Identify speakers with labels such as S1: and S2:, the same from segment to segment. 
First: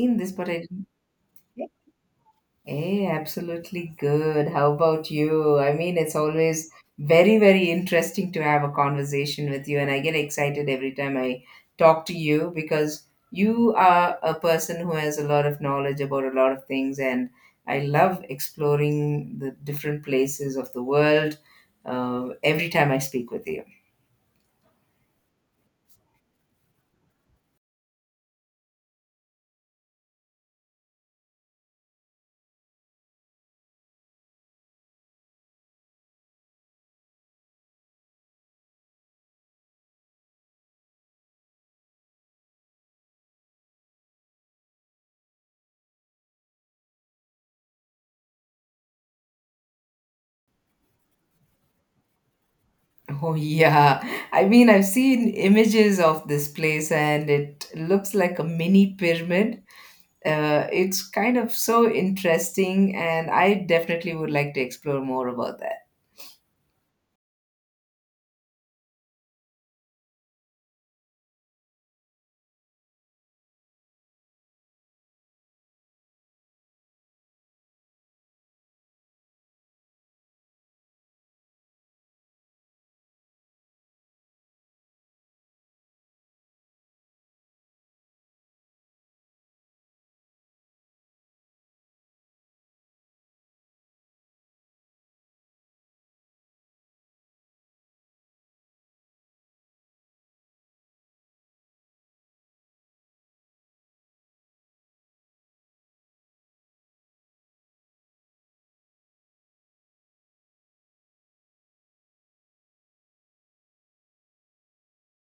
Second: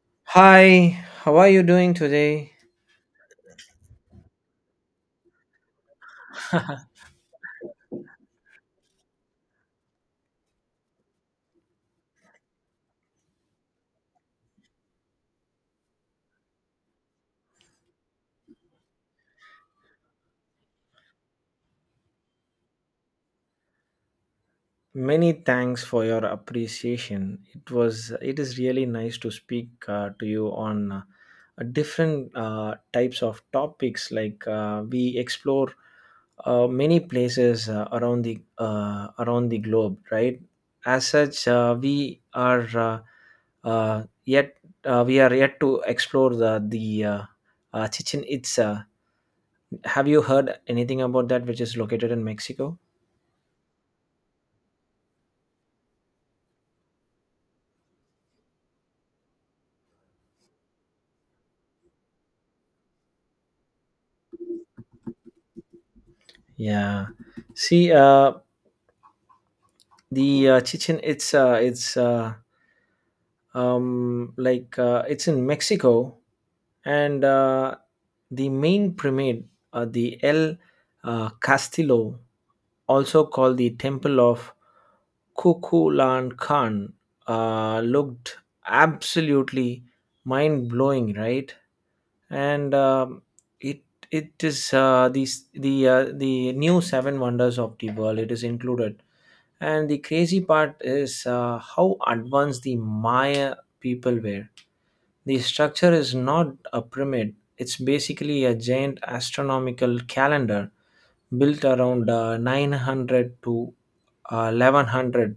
S1: Seen this, but I didn't.
S2: Hi, how are you doing today?
S1: Hey, absolutely good. How about you? I mean, it's always very, very interesting to have a conversation with you, and I get excited every time I talk to you because you are a person who has a lot of knowledge about a lot of things, and I love exploring the different places of the world every time I speak with you.
S2: Many thanks for your appreciation. It is really nice to speak to you on different types of topics. Like we explore many places around the globe, right? As such, we are yet we are yet to explore the Chichen Itza. Have you heard anything about that, which is located in Mexico?
S1: Oh, yeah. I mean, I've seen images of this place and it looks like a mini pyramid. It's kind of so interesting, and I definitely would like to explore more about that.
S2: Yeah. See, the Chichen Itza, it's it's in Mexico, and the main pyramid, the El Castillo, also called the Temple of Kukulan Khan, looked absolutely mind blowing, right? And it it is the new seven wonders of the world. It is included, and the crazy part is how advanced the Maya people were. The structure is not a pyramid, it's basically a giant astronomical calendar built around 900 to 1100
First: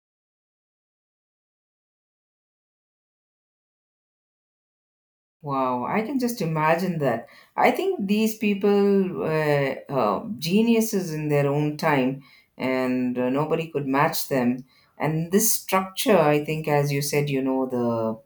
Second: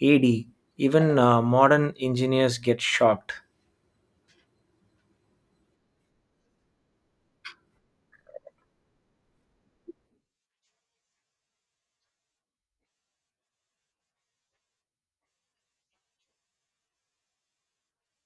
S2: AD. Even modern engineers get shocked.
S1: Wow, I can just imagine that. I think these people were geniuses in their own time, and nobody could match them. And this structure, I think, as you said, you know, the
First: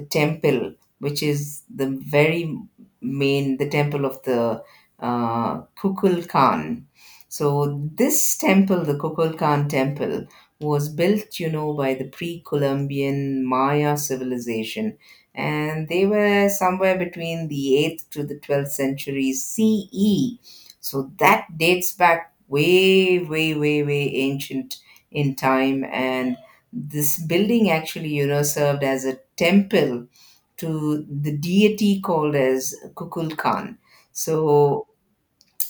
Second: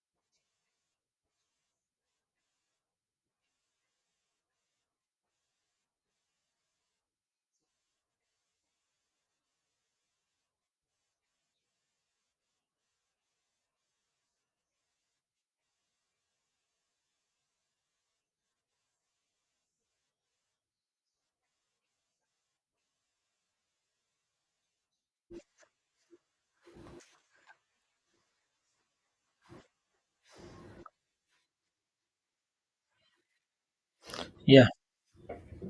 S1: the temple, which is the very main, the temple of the Kukul Khan. So this temple, the Kukul Khan temple, was built, you know, by the pre-Columbian Maya civilization, and they were somewhere between the 8th to the 12th century CE. So that dates back way, way, way, way ancient in time. And this building actually, you know, served as a temple to the deity called as Kukulkan.
S2: Yeah,
S1: So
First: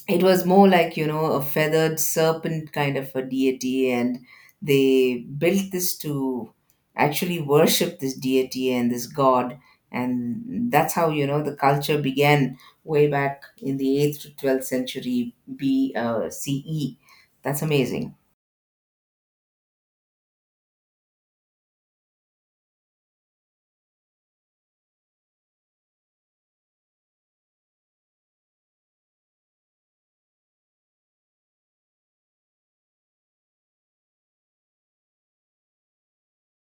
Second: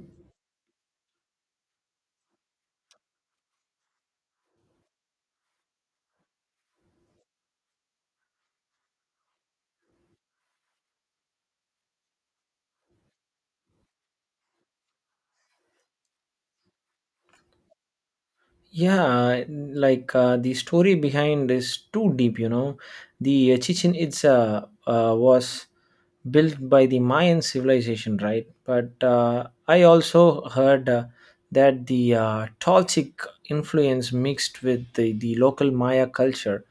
S1: it was more like, you know, a feathered serpent kind of a deity, and they built this to actually worship this deity and this god, and that's how, you know, the culture began way back in the 8th to 12th century CE. That's amazing.
S2: yeah, like the story behind is too deep. The Chichen Itza was built by the Mayan civilization, right? But I also heard that the Toltec influence mixed with the local Maya culture.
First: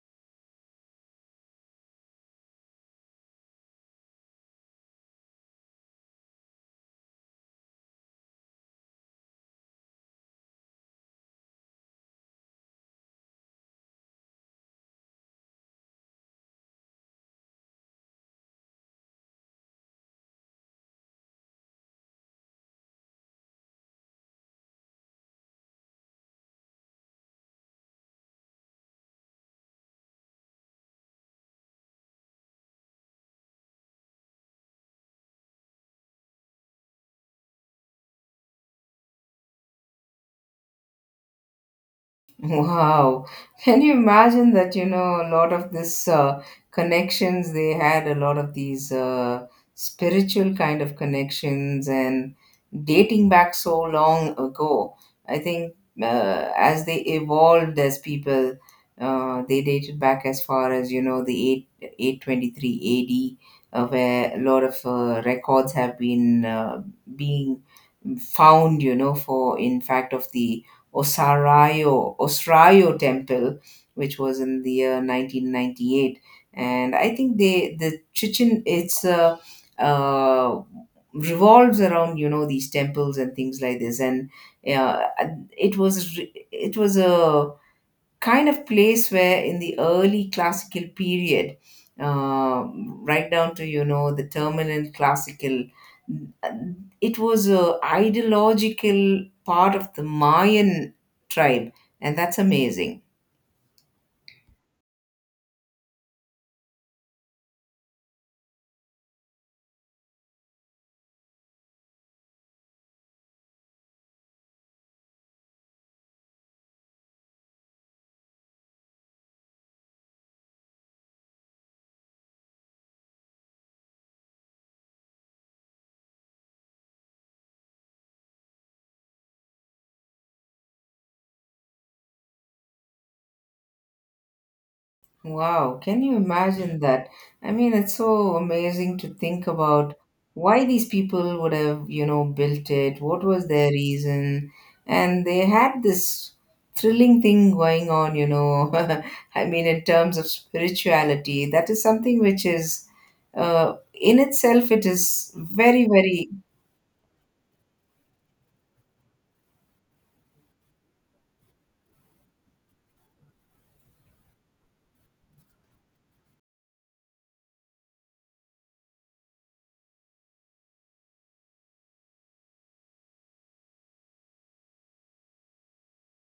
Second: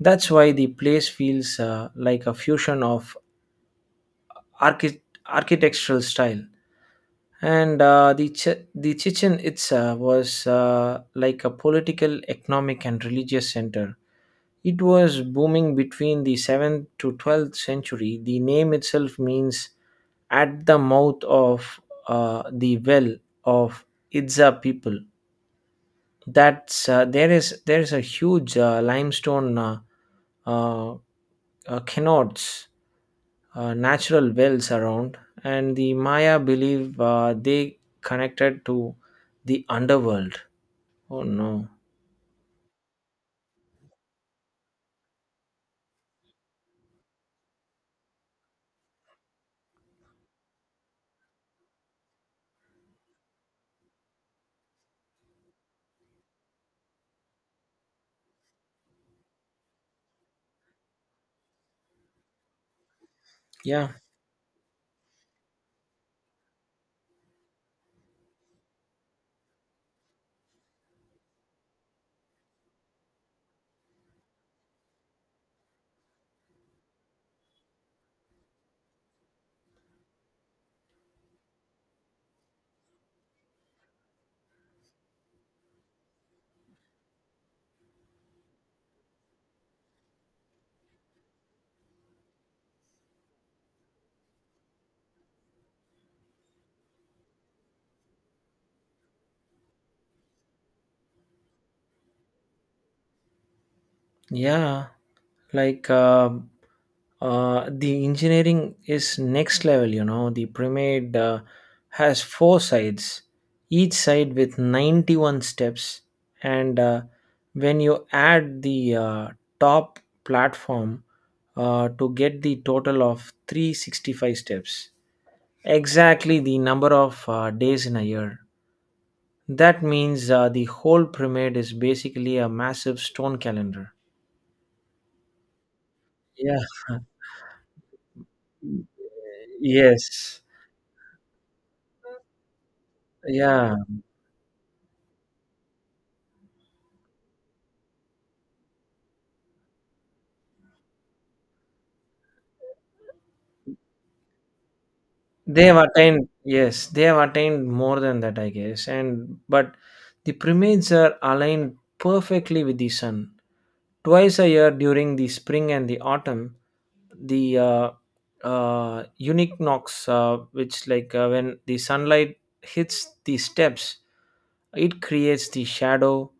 S2: That's why the place feels like a fusion of archi- architectural style. And the Chichen Itza was like a political, economic, and religious center. It was booming between the 7th to 12th century. The name itself means at the mouth of the well of Itza people. That's there is a huge limestone uh, canards natural wells around, and the Maya believe they connected to the underworld. Oh no!
S1: Wow. Can you imagine that, you know, a lot of this connections, they had a lot of these spiritual kind of connections and dating back so long ago. I think as they evolved as people, they dated back as far as, you know, the 823 AD,
S2: Yeah,
S1: where a lot of records have been being found, you know, for in fact of the Osrayo Temple, which was in the year 1998. And I think the Chichen it's uh, revolves around, you know, these temples and things like this. And uh, it was a kind of place where in the early classical period, uh, right down to, you know, the terminal classical, it was a ideological part of the Mayan tribe. And that's amazing.
S2: yeah. Like the engineering is next level. You know, the pyramid has four sides, each side with 91 steps, and when you add the top platform to get the total of 365 steps. Exactly the number of days in a year. That means the whole pyramid is basically a massive stone calendar.
S1: Wow, can you
S2: Yeah.
S1: imagine that? I mean, it's so amazing to think about
S2: Yes.
S1: why these people would have, you know, built it, what was their
S2: Yeah.
S1: reason, and they had this thrilling thing going on, you know. I mean, in terms of spirituality, that is something which is, in itself, it is
S2: They have
S1: very, very,
S2: attained. Yes, they have attained more than that, I guess. And but the pyramids are aligned perfectly with the sun. Twice a year during the spring and the autumn, the unique knocks, which like when the sunlight hits the steps, it creates the shadow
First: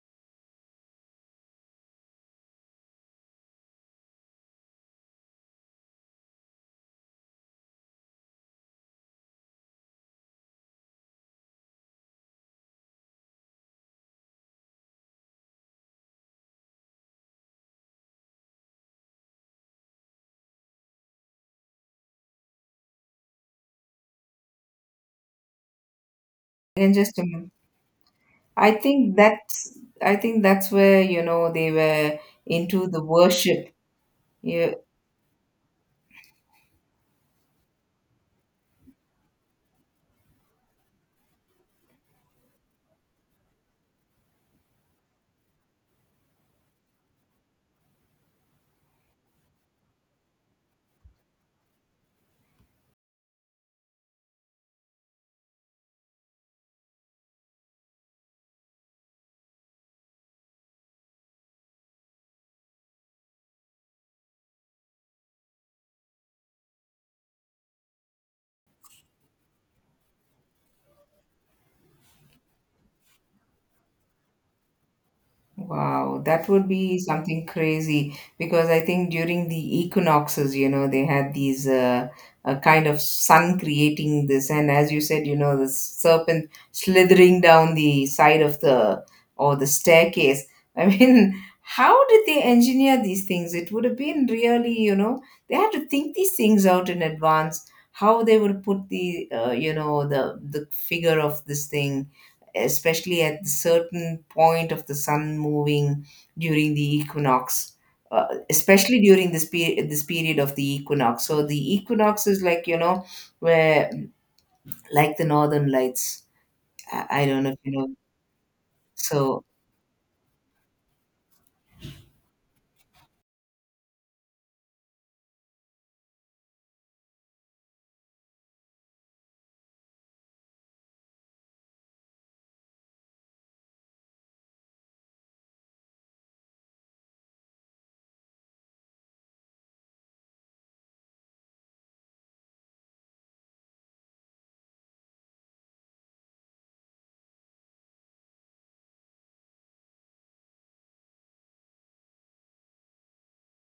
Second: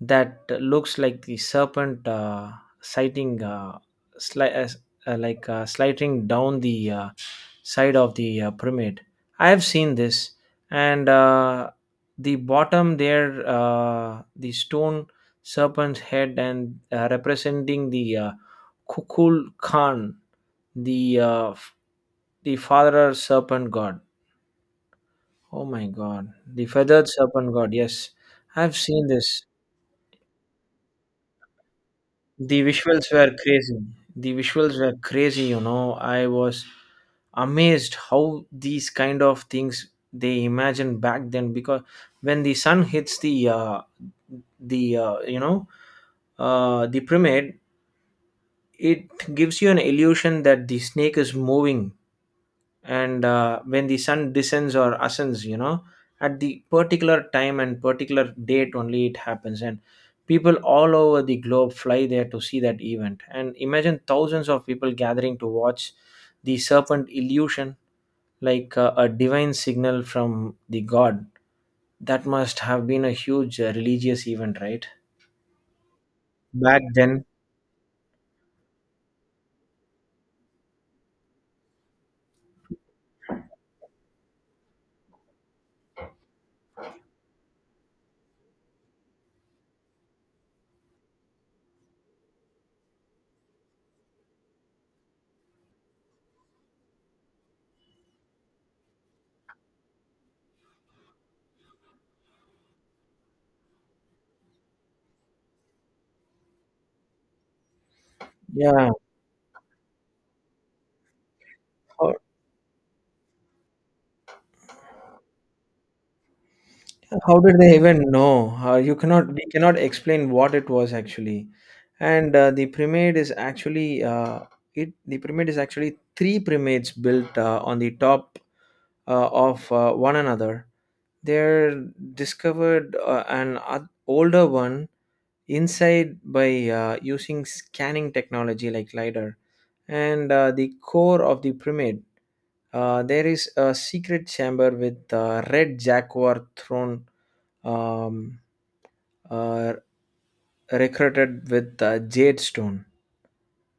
S2: that looks like the serpent sighting, sli- uh, s- sliding down the side of the pyramid. I have seen this, and the bottom there, the stone serpent's head, and representing the Kukul Khan, the uh, f- the father serpent god. Oh my god, the
S1: and
S2: feathered
S1: just, um,
S2: serpent god. Yes,
S1: I
S2: I've seen
S1: think
S2: this.
S1: that's, where, you know, they were
S2: The
S1: into the
S2: visuals were
S1: worship.
S2: crazy. The
S1: Yeah.
S2: visuals were crazy, you know. I was amazed how these kind of things they imagined back then, because when the sun hits the uh, you know the pyramid, it gives you an illusion that the snake is moving. And when the sun descends or ascends, you know, at the particular time and particular date, only it happens. And people all over the globe fly there to see that event. And imagine thousands of people gathering to watch the serpent illusion like a divine signal from the god. That must have been a huge religious event, right?
S1: Wow, that would
S2: Back
S1: be
S2: then,
S1: something crazy, because I think during the equinoxes, you know, they had these a kind of sun creating this, and as you said, you know, the serpent slithering down the side of the or the staircase. I mean, how did they engineer these things? It would have been really, you know, they had to think these things out in advance. How they would put the, you know, the figure of this thing, especially at the certain point of the sun moving during the equinox,
S2: yeah.
S1: especially during this period, of the equinox. So the equinox is like, you know, where like the northern lights. I
S2: How
S1: don't know if
S2: did
S1: you
S2: they
S1: know.
S2: even know? You cannot.
S1: So
S2: We cannot explain what it was actually. And the pyramid is actually it. The pyramid is actually three pyramids built on the top of one another. They're discovered older one inside by using scanning technology like lidar, and the core of the pyramid. There is a secret chamber with red jaguar throne. Um, uh, recruited with jade stone.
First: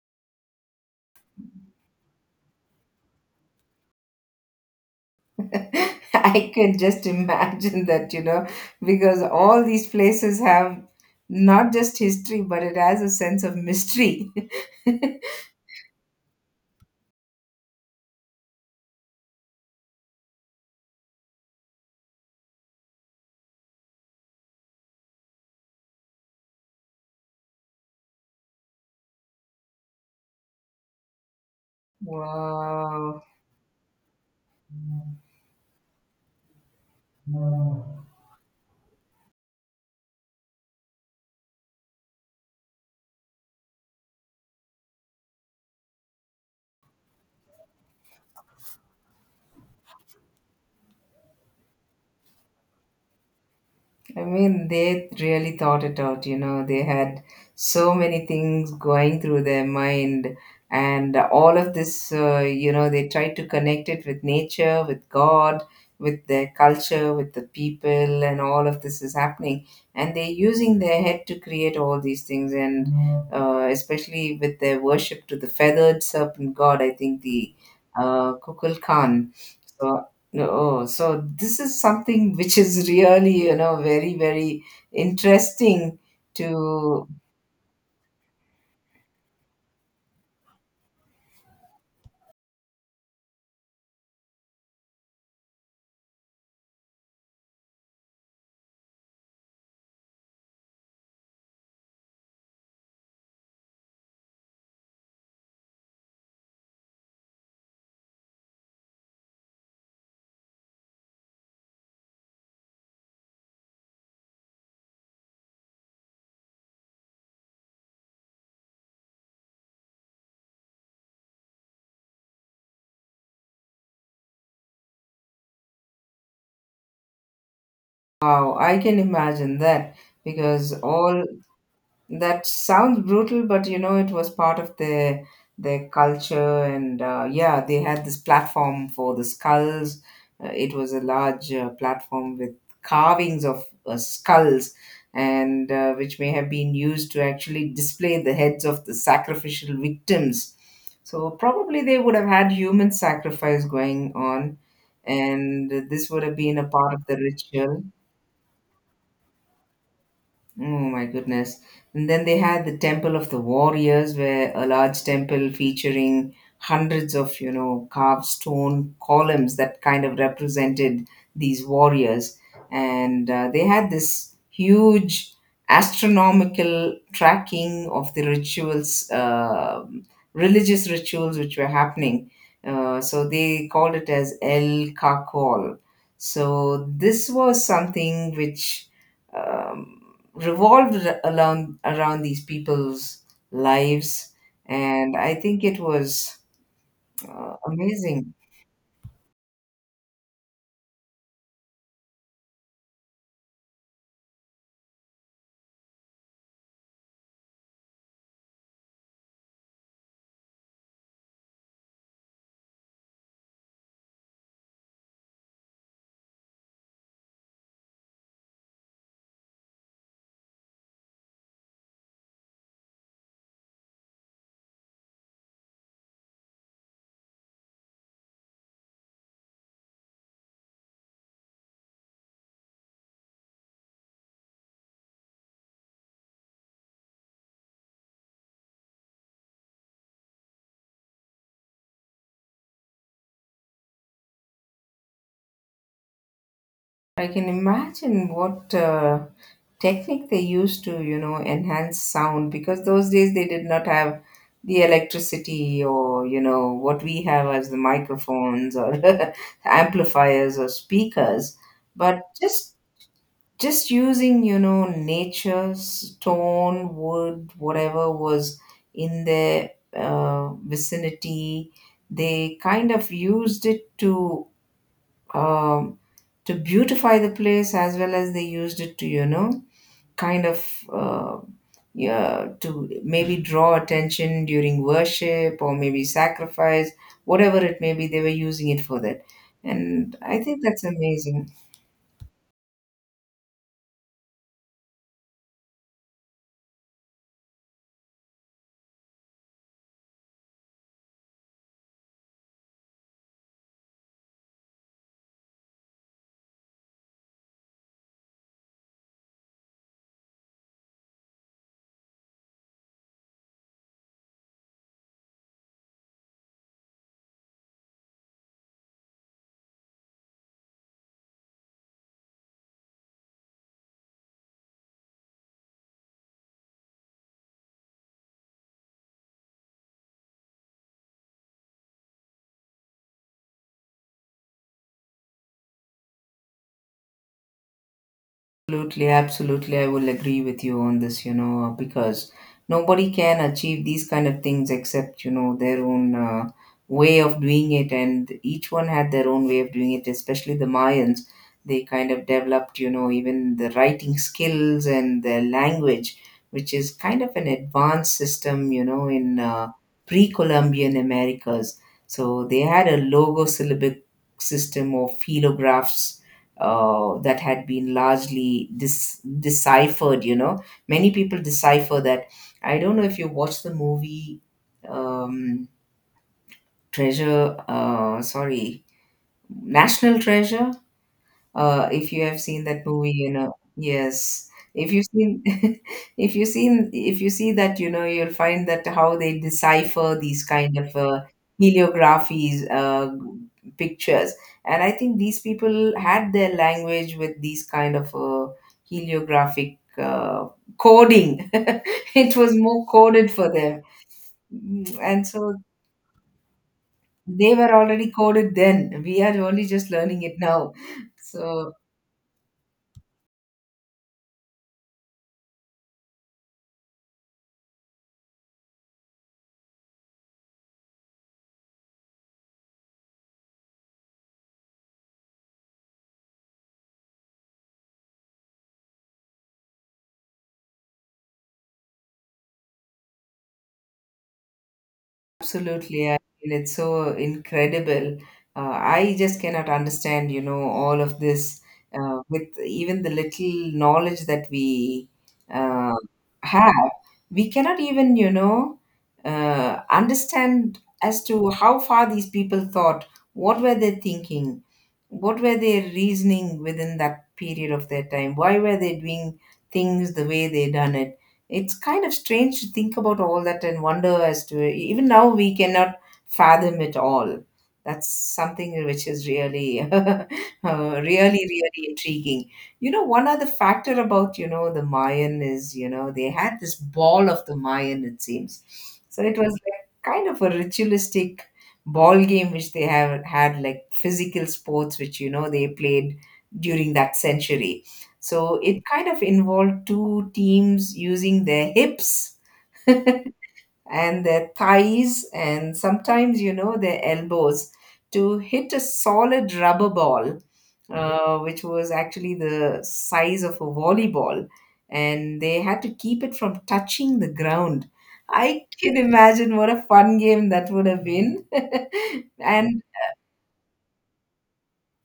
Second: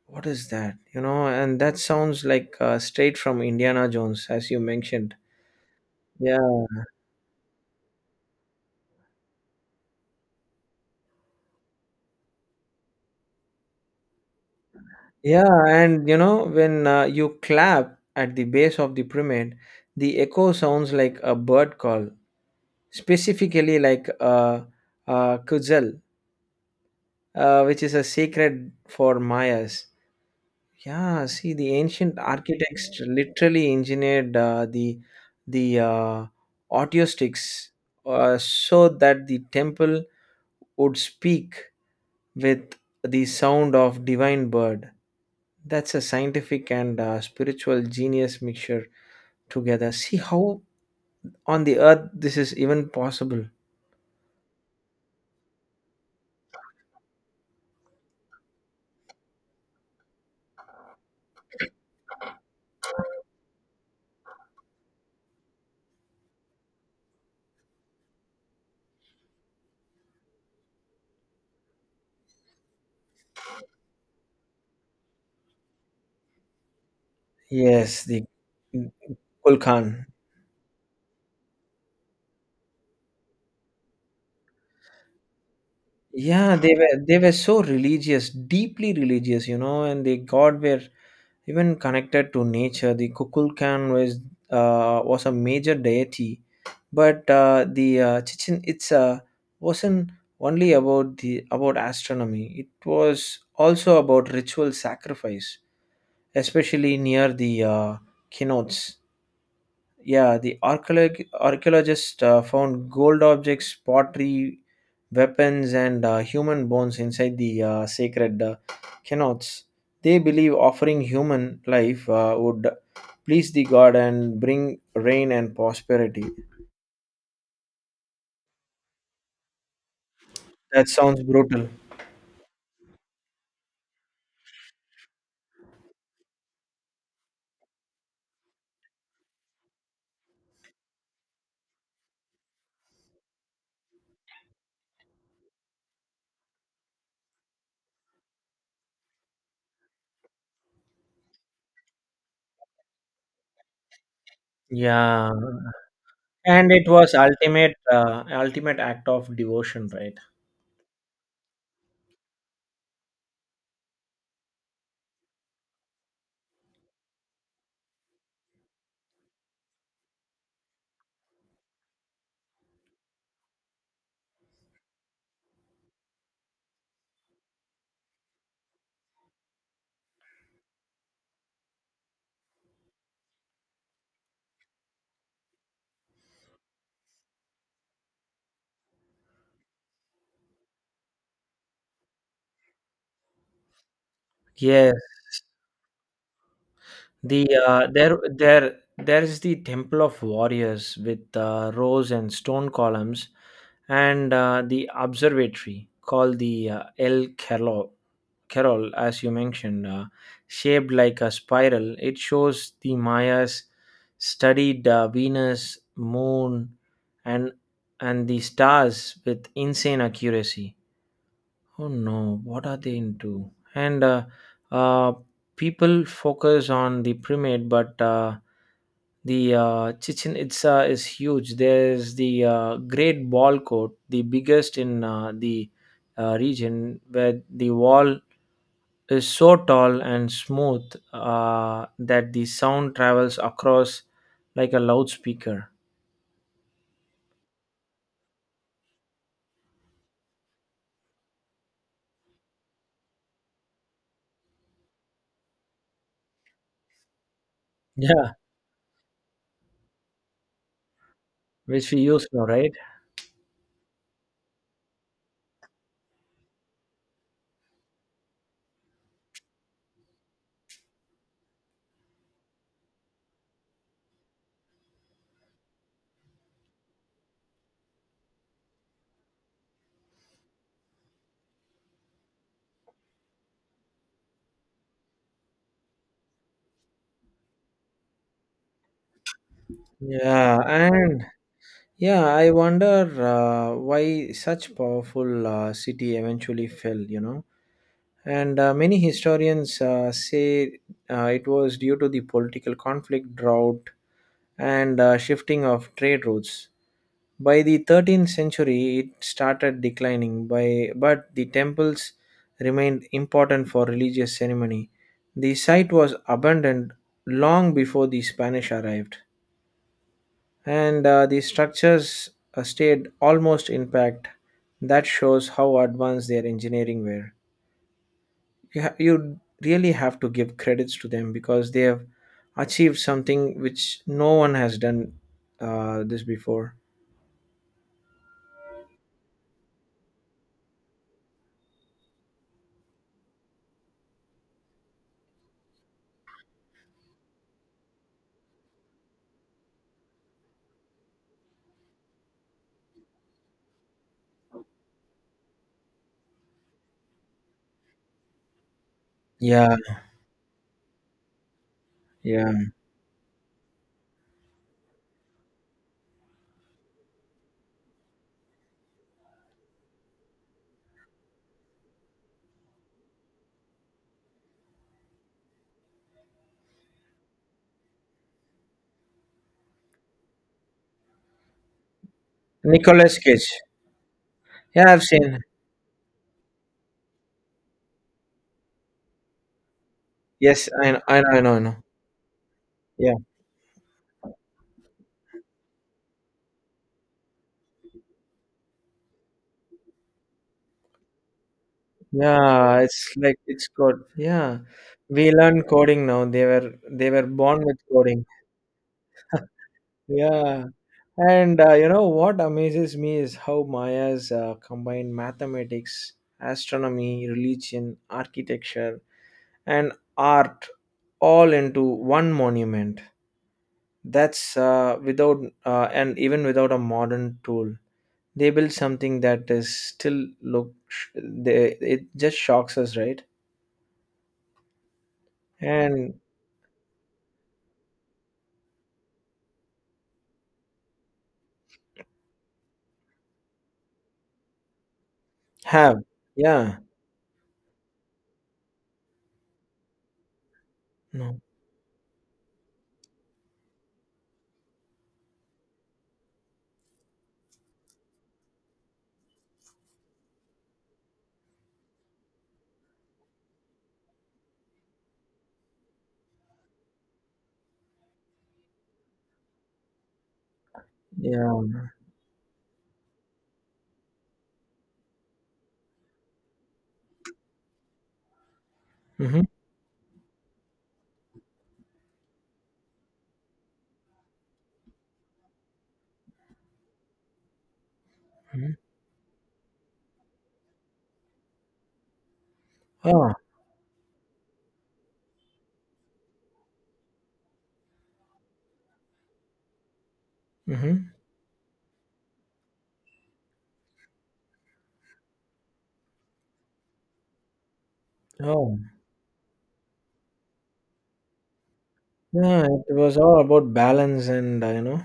S2: What is that? You know, and that sounds like straight from Indiana Jones, as you mentioned.
S1: I
S2: Yeah,
S1: can just imagine that, you know, because all these places have not just history, but it has a sense of mystery.
S2: yeah, and you know, when you clap at the base of the pyramid, the echo sounds like a bird call, specifically like a kuzel, which is a secret for Mayas. Yeah, see, the ancient architects
S1: Wow.
S2: literally engineered the audio sticks so that the temple would speak with the sound of divine bird. That's a scientific and spiritual genius mixture together. See how on the earth this is even possible.
S1: I mean, they really thought it out, you know, they had so many things going through their mind, and all of this, you know, they tried to connect it with nature, with God, with their culture, with the people, and all of this is happening. And they're using their head to create all these things, and especially with their worship to the feathered serpent god, I think the
S2: Yes, the
S1: Kukulkan,
S2: Gul.
S1: so, no, oh, so this is something which is really, you know, very, very interesting
S2: Yeah, they were,
S1: to,
S2: they were so religious, deeply religious, you know. And they god were even connected to nature. The Kukulkan was a major deity, but the Chichen Itza wasn't only about the about astronomy. It was also about ritual sacrifice, especially near the keynotes. Yeah, the archaeologists found gold objects, pottery, weapons, and human bones inside the sacred cenotes. They believe offering human life would please the god and bring rain and prosperity.
S1: wow, I can imagine that, because
S2: That sounds
S1: all
S2: brutal.
S1: that sounds brutal, but, you know, it was part of their culture, and yeah, they had this platform for the skulls. It was a large platform with carvings of skulls, and which may have been used to actually display the heads of the sacrificial victims. So probably they would have had human sacrifice going on,
S2: Yeah,
S1: and this would have been a
S2: and it
S1: part of
S2: was
S1: the
S2: ultimate,
S1: ritual.
S2: ultimate act of devotion, right?
S1: Oh my goodness. And then they had the Temple of the Warriors, where a large temple featuring hundreds of, you know, carved stone columns that kind of represented these warriors. And they had this huge astronomical tracking of the rituals, religious rituals which were happening. So they called it as El Kakol. So this was something which. Um, revolved around these people's lives.
S2: Yes,
S1: And I think it was
S2: the uh, there
S1: amazing.
S2: there there is the Temple of Warriors with rose and stone columns, and the observatory called the El Carol, Carol, as you mentioned, shaped like a spiral. It shows the Mayas studied Venus, Moon, and and the stars with insane accuracy. Oh no, what are they into? And uh, people focus on the primate, but the Chichen Itza is huge. There's the Great Ball Court, the biggest in the region, where the wall is so tall and smooth that the sound travels across like a loudspeaker.
S1: I can imagine what technique they used to, you know, enhance sound, because those days they did not have the electricity, or, you know, what we have as the
S2: Yeah,
S1: microphones or amplifiers or speakers,
S2: which we
S1: but
S2: use now,
S1: just
S2: right?
S1: just using, you know, nature, stone, wood, whatever was in their vicinity, they kind of used it um, to beautify the place, as well as they used it to, you know, kind of uh, yeah, to maybe draw attention during worship or maybe sacrifice, whatever it may be, they were using it for that. And I
S2: Yeah,
S1: think that's
S2: and
S1: amazing.
S2: yeah, I wonder why such powerful city eventually fell. And many historians say it was due to the political conflict, drought, and shifting of trade routes. By the 13th century, it started declining, but the temples remained important for religious ceremony. The site was abandoned long before the Spanish arrived, and the structures stayed almost intact. That shows how advanced their engineering were. You really have to give credits to them, because they have achieved something which no one has done this before.
S1: Absolutely, absolutely. I will agree with you on this, you know, because nobody can achieve these kind of things except, you know, their own way of doing it. And each one had their own way of doing it, especially the Mayans. They kind of developed, you know, even the writing skills and their language, which is kind of an advanced system, you know, in
S2: Yeah,
S1: pre Columbian Americas. So
S2: yeah.
S1: they had a logosyllabic system of phelographs that had been largely deciphered. You know, many people decipher that. I don't know if you watched the movie um, Treasure. Sorry, National Treasure. If you have seen that movie,
S2: Nicolas
S1: you
S2: Cage.
S1: know, yes,
S2: Yeah,
S1: if you
S2: I've
S1: seen
S2: seen.
S1: if you see that, you know, you'll find that how they decipher these
S2: Yes,
S1: kind
S2: I
S1: of
S2: know, I know, I know. I know.
S1: heliographies,
S2: Yeah,
S1: pictures. And I think these people had their language with these kind of heliographic coding. It was
S2: yeah.
S1: more
S2: It's
S1: coded
S2: like
S1: for
S2: it's
S1: them.
S2: good. Yeah,
S1: And
S2: we
S1: so
S2: learn coding now. They were
S1: they
S2: born
S1: were
S2: with
S1: already
S2: coding.
S1: coded, then we are only just learning it
S2: Yeah,
S1: now.
S2: and
S1: so
S2: you know what amazes me is how Maya's combined mathematics, astronomy, religion, architecture, and art all into one monument. That's without and even without a modern tool, they build something that is still look. It just shocks us, right?
S1: Absolutely, I
S2: And
S1: mean it's so incredible. I just cannot understand, you know, all of this with even the little knowledge that we uh,
S2: have. Yeah,
S1: have. We cannot even, you know, understand as
S2: no,
S1: to how far these people thought, what were they thinking, what were they reasoning within that period of their time, why were they doing things the way they done it. It's kind of strange to think about all that and wonder as to even now we cannot fathom it all. That's something which is really really
S2: yeah,
S1: really intriguing. You know, one other factor about, you know, the Mayan is, you know, they had this ball of the Mayan, it seems. So it
S2: mm-hmm.
S1: was like kind of a ritualistic ball game which they have had, like physical sports which, you know, they played during that century. So it kind of involved two teams using their hips
S2: Ah,
S1: and their thighs, and sometimes, you know, their elbows to hit a solid rubber ball
S2: mm-hmm.
S1: which was actually the size of a volleyball, and they had to keep it from touching the ground. I
S2: Oh,
S1: can imagine what a fun game that would have been.
S2: yeah,
S1: and
S2: it was all about balance, and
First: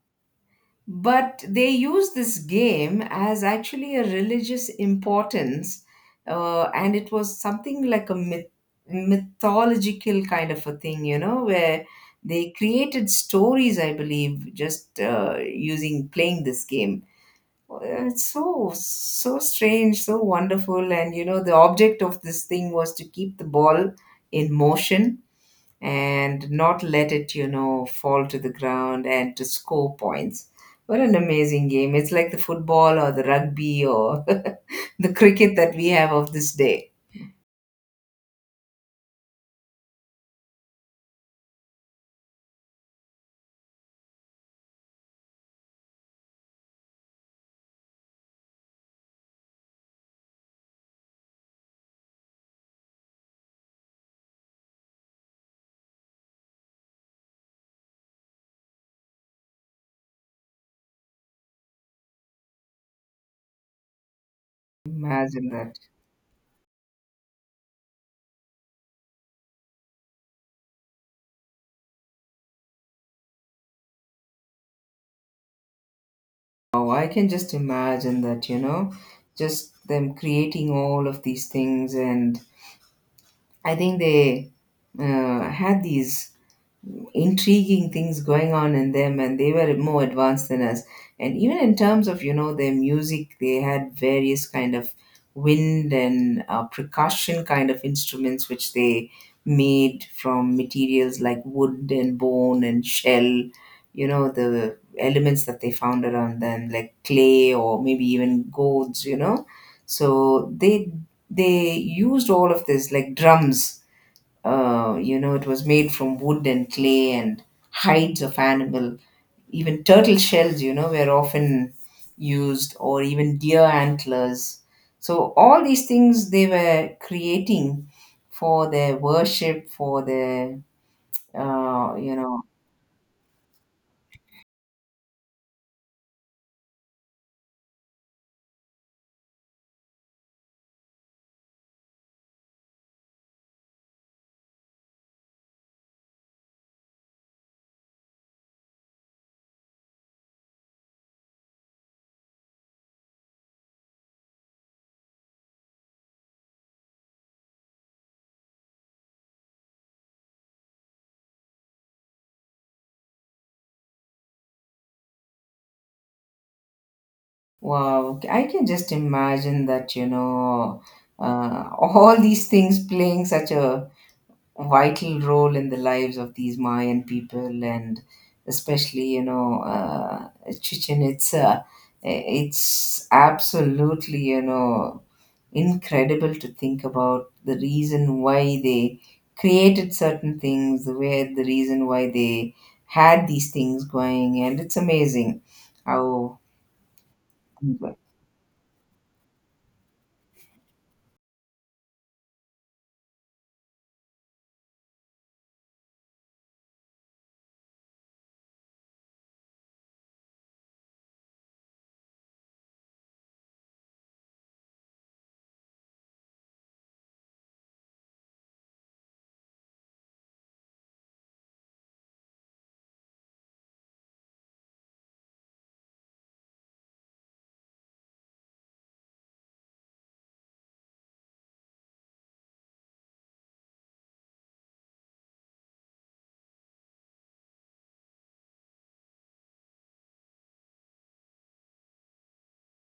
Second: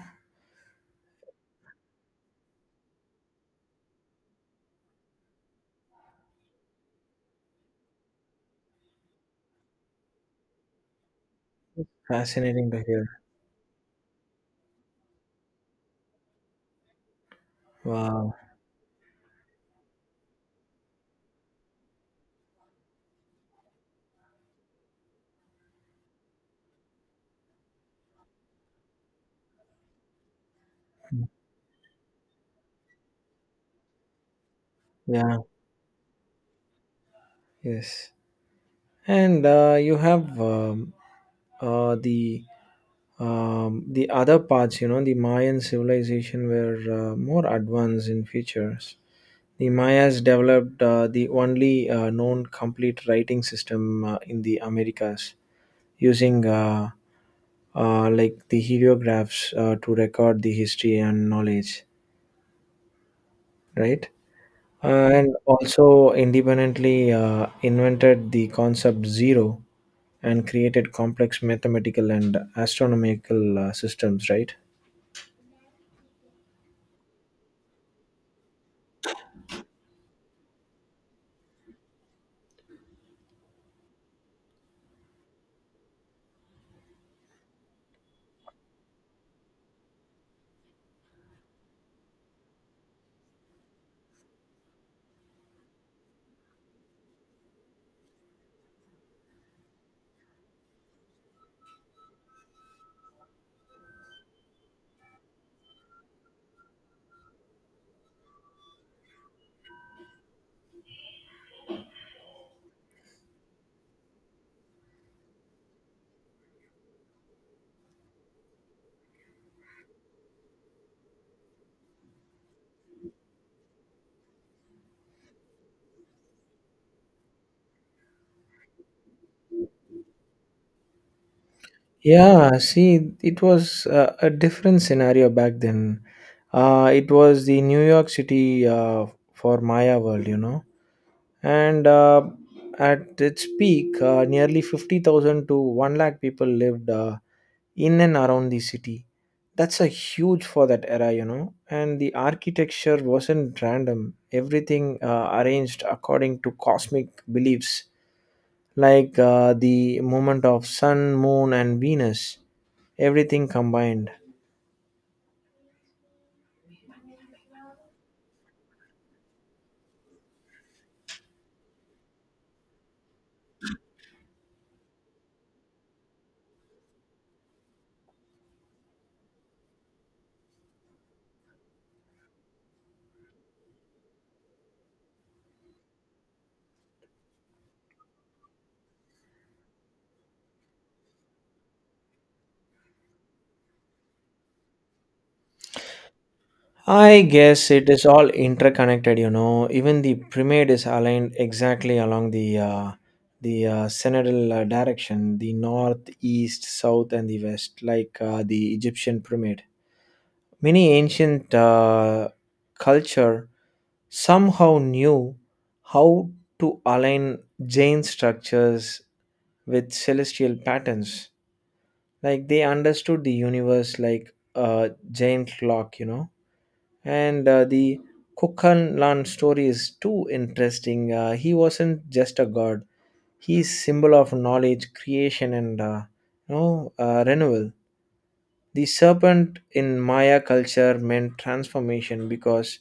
S1: But they use this game as actually a religious importance, and it was something like a mythological kind of a thing, you know, where they
S2: Fascinating to
S1: created
S2: hear.
S1: stories, I believe, just using playing this game. Uh, It's
S2: Wow.
S1: so so strange, so wonderful, and you know, the object of this thing was to keep the ball in motion and not let it, you know, fall to the ground and to score points. What an amazing game. It's like the football or the rugby or the
S2: Yeah.
S1: cricket that we have of this day.
S2: Yes. And you have uh, the the other parts. You know, the Mayan civilization were more advanced in features. The Mayas developed the only known complete writing system in the Americas, using like the heliographs to record the history and knowledge. Right. And
S1: Imagine that.
S2: also independently invented the concept zero and created complex mathematical and astronomical systems, right?
S1: Oh, I can just imagine that, you know, just them creating all of these things. And I think they had these intriguing things going on in them, and they were more advanced than us. And even in terms of, you know, their music, they had various kind of wind and percussion kind of instruments, which they made from materials like wood and bone and shell, you know, the elements that they found around them, like clay or maybe even gourds, you know. So they used all of this like drums. It was made from wood and clay and hides of animal. Even turtle shells, you know, were often used, or even deer antlers. So all these things they were creating for their worship, for their, uh, you know,
S2: Yeah, see it was a different scenario back then. It was the New York City for Maya world, you know. And at its peak, nearly 50,000 to 1 lakh people lived in and around the city. That's a huge for that era, you know. And the architecture wasn't random, everything arranged according to cosmic beliefs, like the movement of sun, moon, and Venus, everything combined.
S1: wow. I can just imagine that, you know, all these things playing such a vital role in the lives of these Mayan people. And especially, you know, Chichen Itza. It's absolutely, you know, incredible to think about the reason why they created certain things, the way the reason why they had these things going, and it's amazing how.
S2: I guess it
S1: Mm,
S2: is all interconnected, you know. Even the pyramid is aligned exactly along the synodal direction, the north, east, south, and the west, like the Egyptian pyramid. Many ancient culture somehow knew how to align Jain structures with celestial patterns. Like they understood the universe like a Jain clock, you know. And the Kukanlan story is too interesting. He wasn't just a god; he's symbol of knowledge, creation, and renewal. The serpent in Maya culture meant transformation, because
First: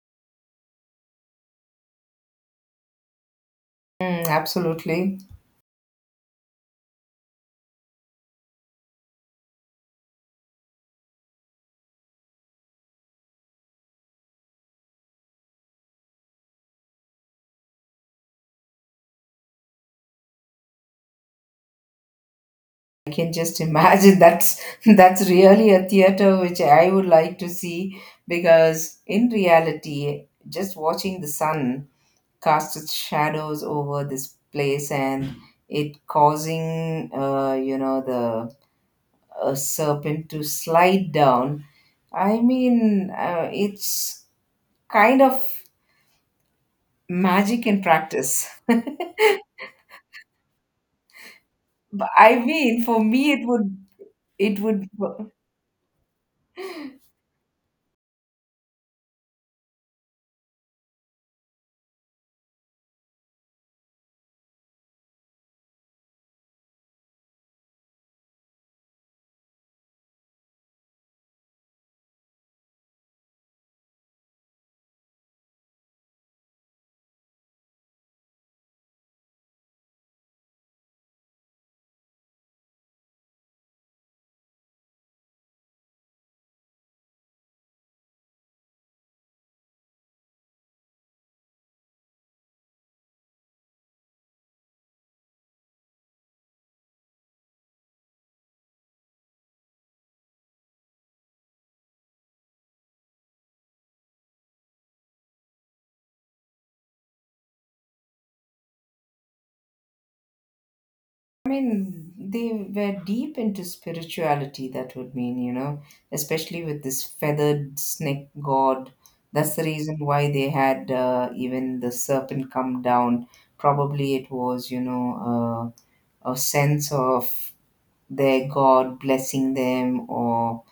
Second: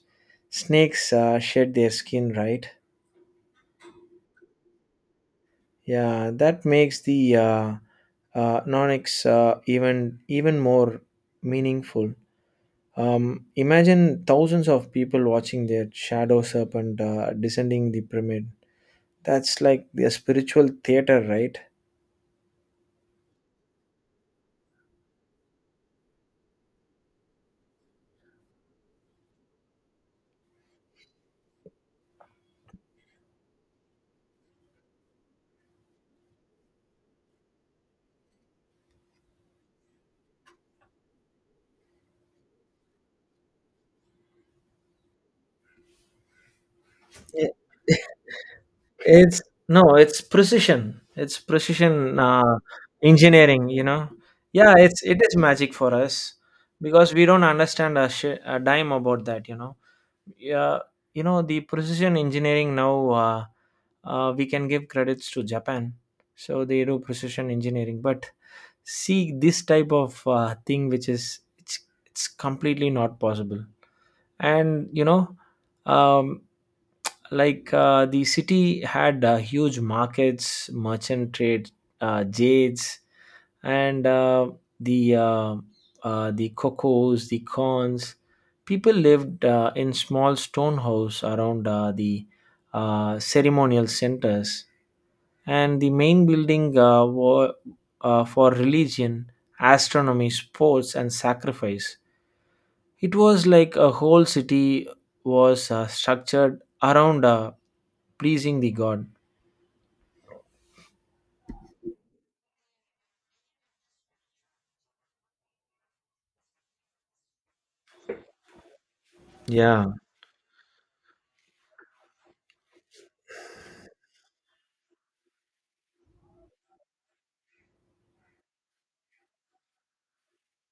S2: snakes shed their skin, right?
S1: absolutely.
S2: Yeah, that makes the nonics even even more meaningful. Imagine thousands of people watching their shadow serpent descending the pyramid. That's like the spiritual theater, right?
S1: I can just imagine that's really a theater which I would like to see, because in reality, just watching the sun cast its shadows over this place and it causing, you know, the serpent to slide down. I mean, it's kind of
S2: I-
S1: magic in practice.
S2: it's. No, it's precision, it's
S1: But
S2: precision
S1: I mean, for me,
S2: engineering, you know.
S1: it
S2: Yeah,
S1: would
S2: it's it is magic for us, because we don't understand a dime about that, you know. Yeah, you know the precision engineering now, we can give credits to Japan. So they do precision engineering, but see this type of thing which is, it's completely not possible. And you know, um, like the city had huge markets, merchant trade, jades, and the uh, the cocos, the corns. People lived in small stone house around the ceremonial centers, and the main building were for religion, astronomy, sports and sacrifice. It was like a whole city was structured around pleasing the god.
S1: I mean, they were deep into spirituality, that would mean, you know, especially with this feathered snake god. That's the
S2: Yeah.
S1: reason why they had even the serpent come down. Probably it was, you know, uh, a sense of their god blessing them, or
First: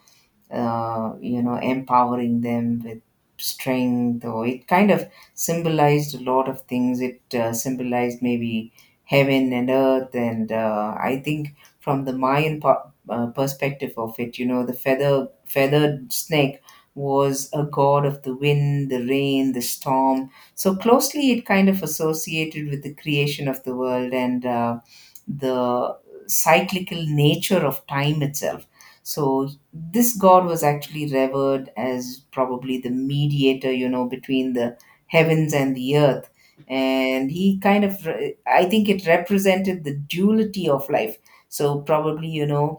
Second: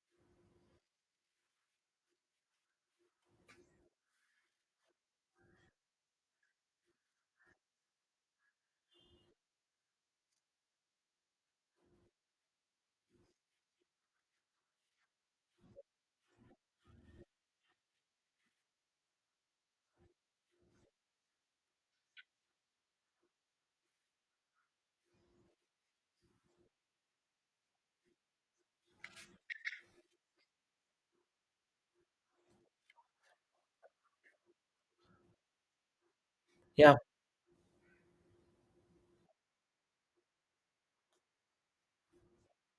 S1: you know, empowering them with strength, or it kind of symbolized a lot of things. It symbolized maybe heaven and earth. And I think from the perspective of it, you know, the feathered snake was a god of the wind, the rain, the storm. So closely, it kind of associated with the creation of the world and, the cyclical nature of time itself. So this god was actually revered as probably the mediator, you know, between the heavens and the earth.
S2: Yeah,
S1: And he kind of I think it represented the duality of life. So probably, you know,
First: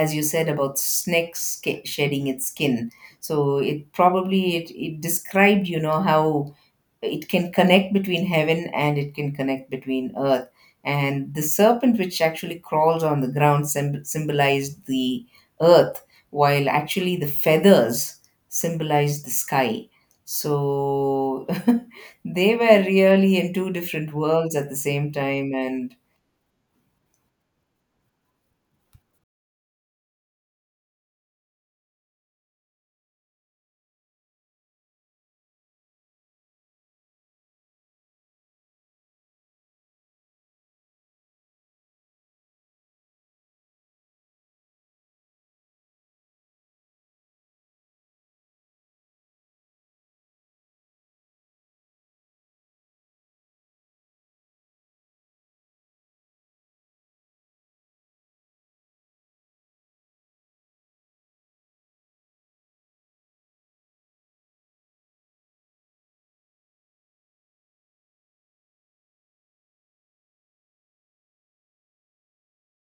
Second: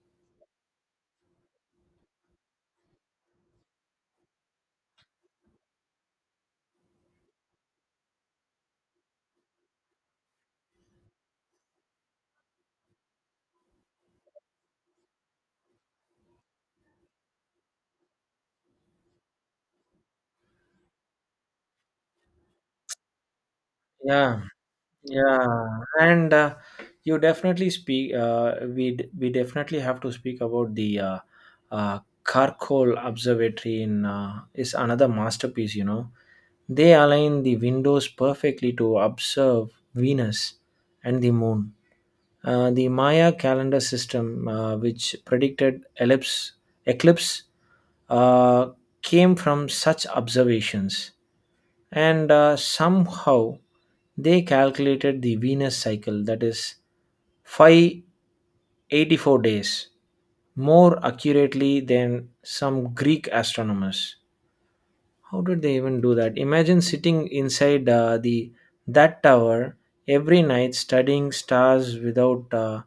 S1: as you said about shedding its skin, so it probably it described, you know, how it can connect between heaven and it can connect between earth. And the serpent, which actually crawls on the ground, symbolized the earth, while actually the feathers symbolized the sky. So they were really in two different
S2: yeah,
S1: worlds at the same time.
S2: yeah.
S1: And
S2: And you definitely speak. We definitely have to speak about the Karkol Observatory in is another masterpiece. You know, they align the windows perfectly to observe Venus and the moon. The Maya calendar system, which predicted ellipse, eclipse, uh, came from such observations, and somehow they calculated the Venus cycle, that is 584 days, more accurately than some Greek astronomers. How did they even do that? Imagine sitting inside the that tower every night, studying stars without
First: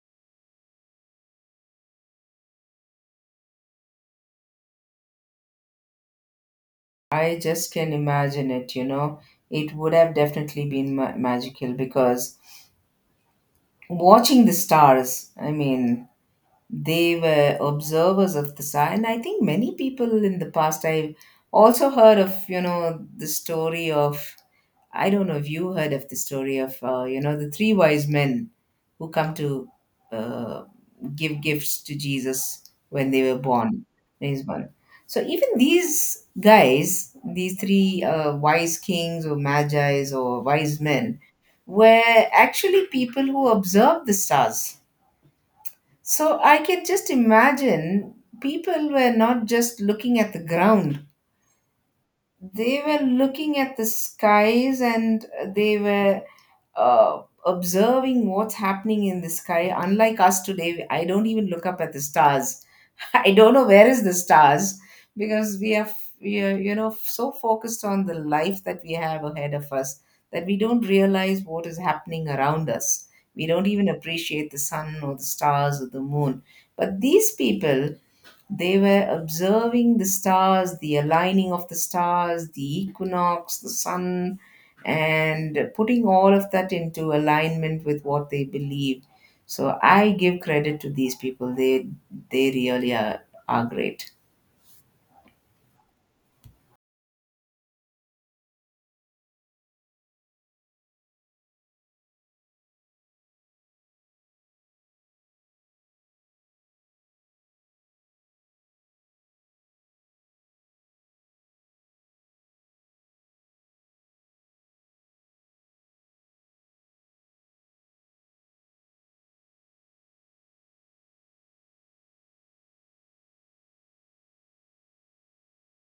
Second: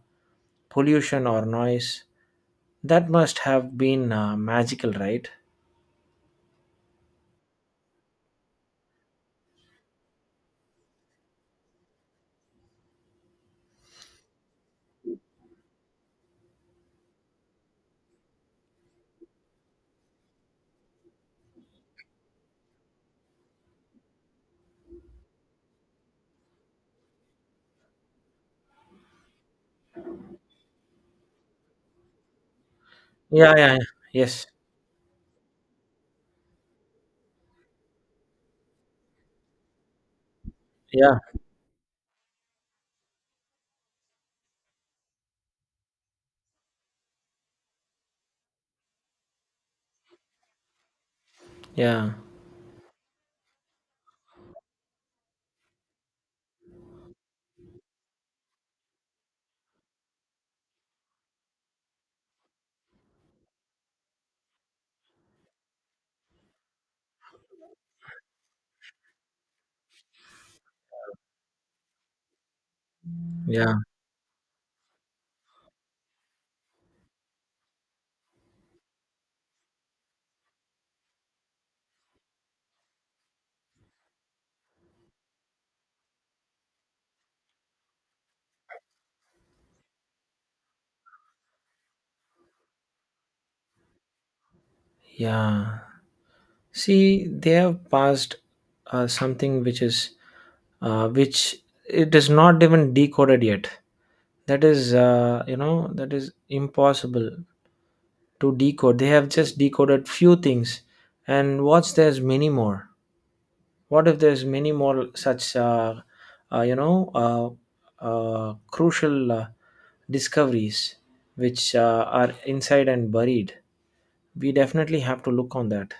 S2: pollution or noise. That must have been magical, right?
S1: I just can imagine it, you know, it would have definitely been magical, because watching the stars, I mean, they were observers of the sign. I think many people in the past, I've also heard of, you know, the story of, I don't know if you heard of the story of, you know, the three wise men who come to uh, give gifts to Jesus when they were
S2: Yeah, yeah, yeah.
S1: born. When he's
S2: Yes,
S1: born. So even these guys, these three wise kings or magis or wise men,
S2: yeah,
S1: were actually people who observed the stars. So I can just imagine people were not just looking at the ground,
S2: yeah,
S1: they were looking at the skies, and they were observing what's happening in the sky. Unlike us today, I don't even look up at the stars. I don't know where is the stars, because we are you know, so focused on the life that we have ahead of us, that we don't realize what is happening around us. We don't
S2: yeah,
S1: even appreciate the sun or the stars or the moon. But these people, they were observing the stars, the aligning of the stars, the equinox, the sun, and putting all of that into alignment with what they believed. So I give credit to these people. They really are great.
S2: yeah. See, they have passed something which is, which it is not even decoded yet. That is, you know, that is impossible to decode. They have just decoded few things, and what's there's many more. What if there's many more such, crucial discoveries which are inside and buried? We definitely have to look on that.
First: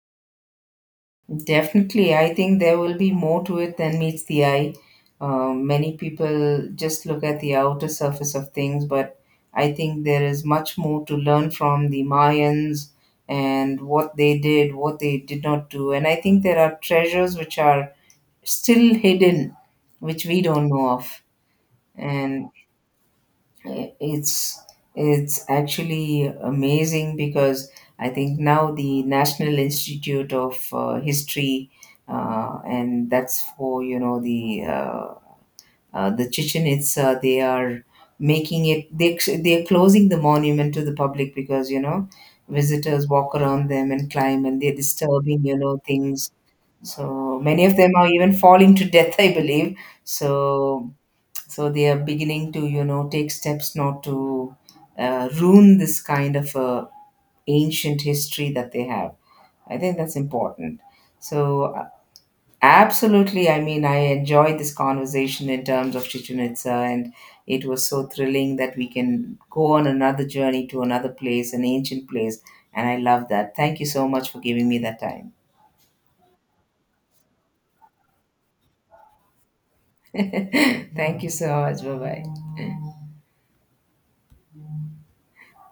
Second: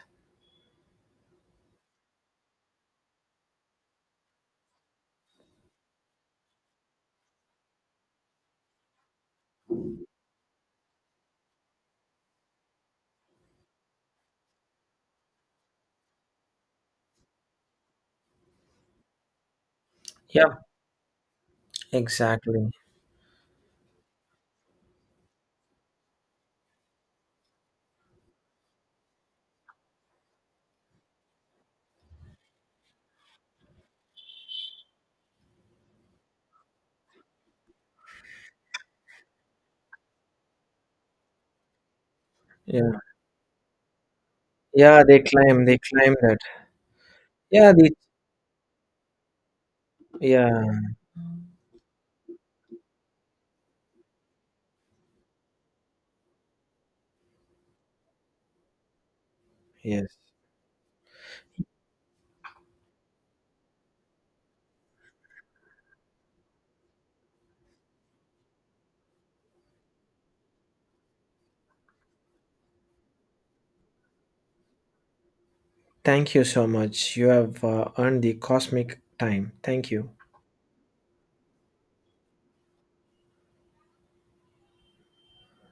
S1: Definitely, I think there will be more to it than meets the eye. Many people just look at the outer surface of things, but I think there is much more to learn from the Mayans and what they did not do. And I think there are treasures which are still hidden, which we
S2: Yeah,
S1: don't know of. And
S2: exactly.
S1: it's it's actually amazing because I think now the National Institute of History and that's for, you know, the Chichen Itza. They are making it, they are closing the monument to the public, because, you know,
S2: Yeah,
S1: visitors walk around them and climb and they're
S2: yeah, they
S1: disturbing, you
S2: claim, they
S1: know,
S2: claim
S1: things.
S2: that.
S1: So many
S2: Yeah,
S1: of
S2: the
S1: them are even falling to death, I believe.
S2: yeah,
S1: so so they are beginning to, you know, take steps not to ruin this kind of ancient history that they have. I think that's
S2: yes.
S1: important. So, absolutely, I mean, I enjoyed this conversation in terms of Chichen Itza, and it was so thrilling that we can go on another journey to another place, an ancient place. And I love that. Thank you so much for giving me that time.
S2: Thank you so much. You have earned the cosmic time. Thank you.
S1: Thank you so much. Bye bye.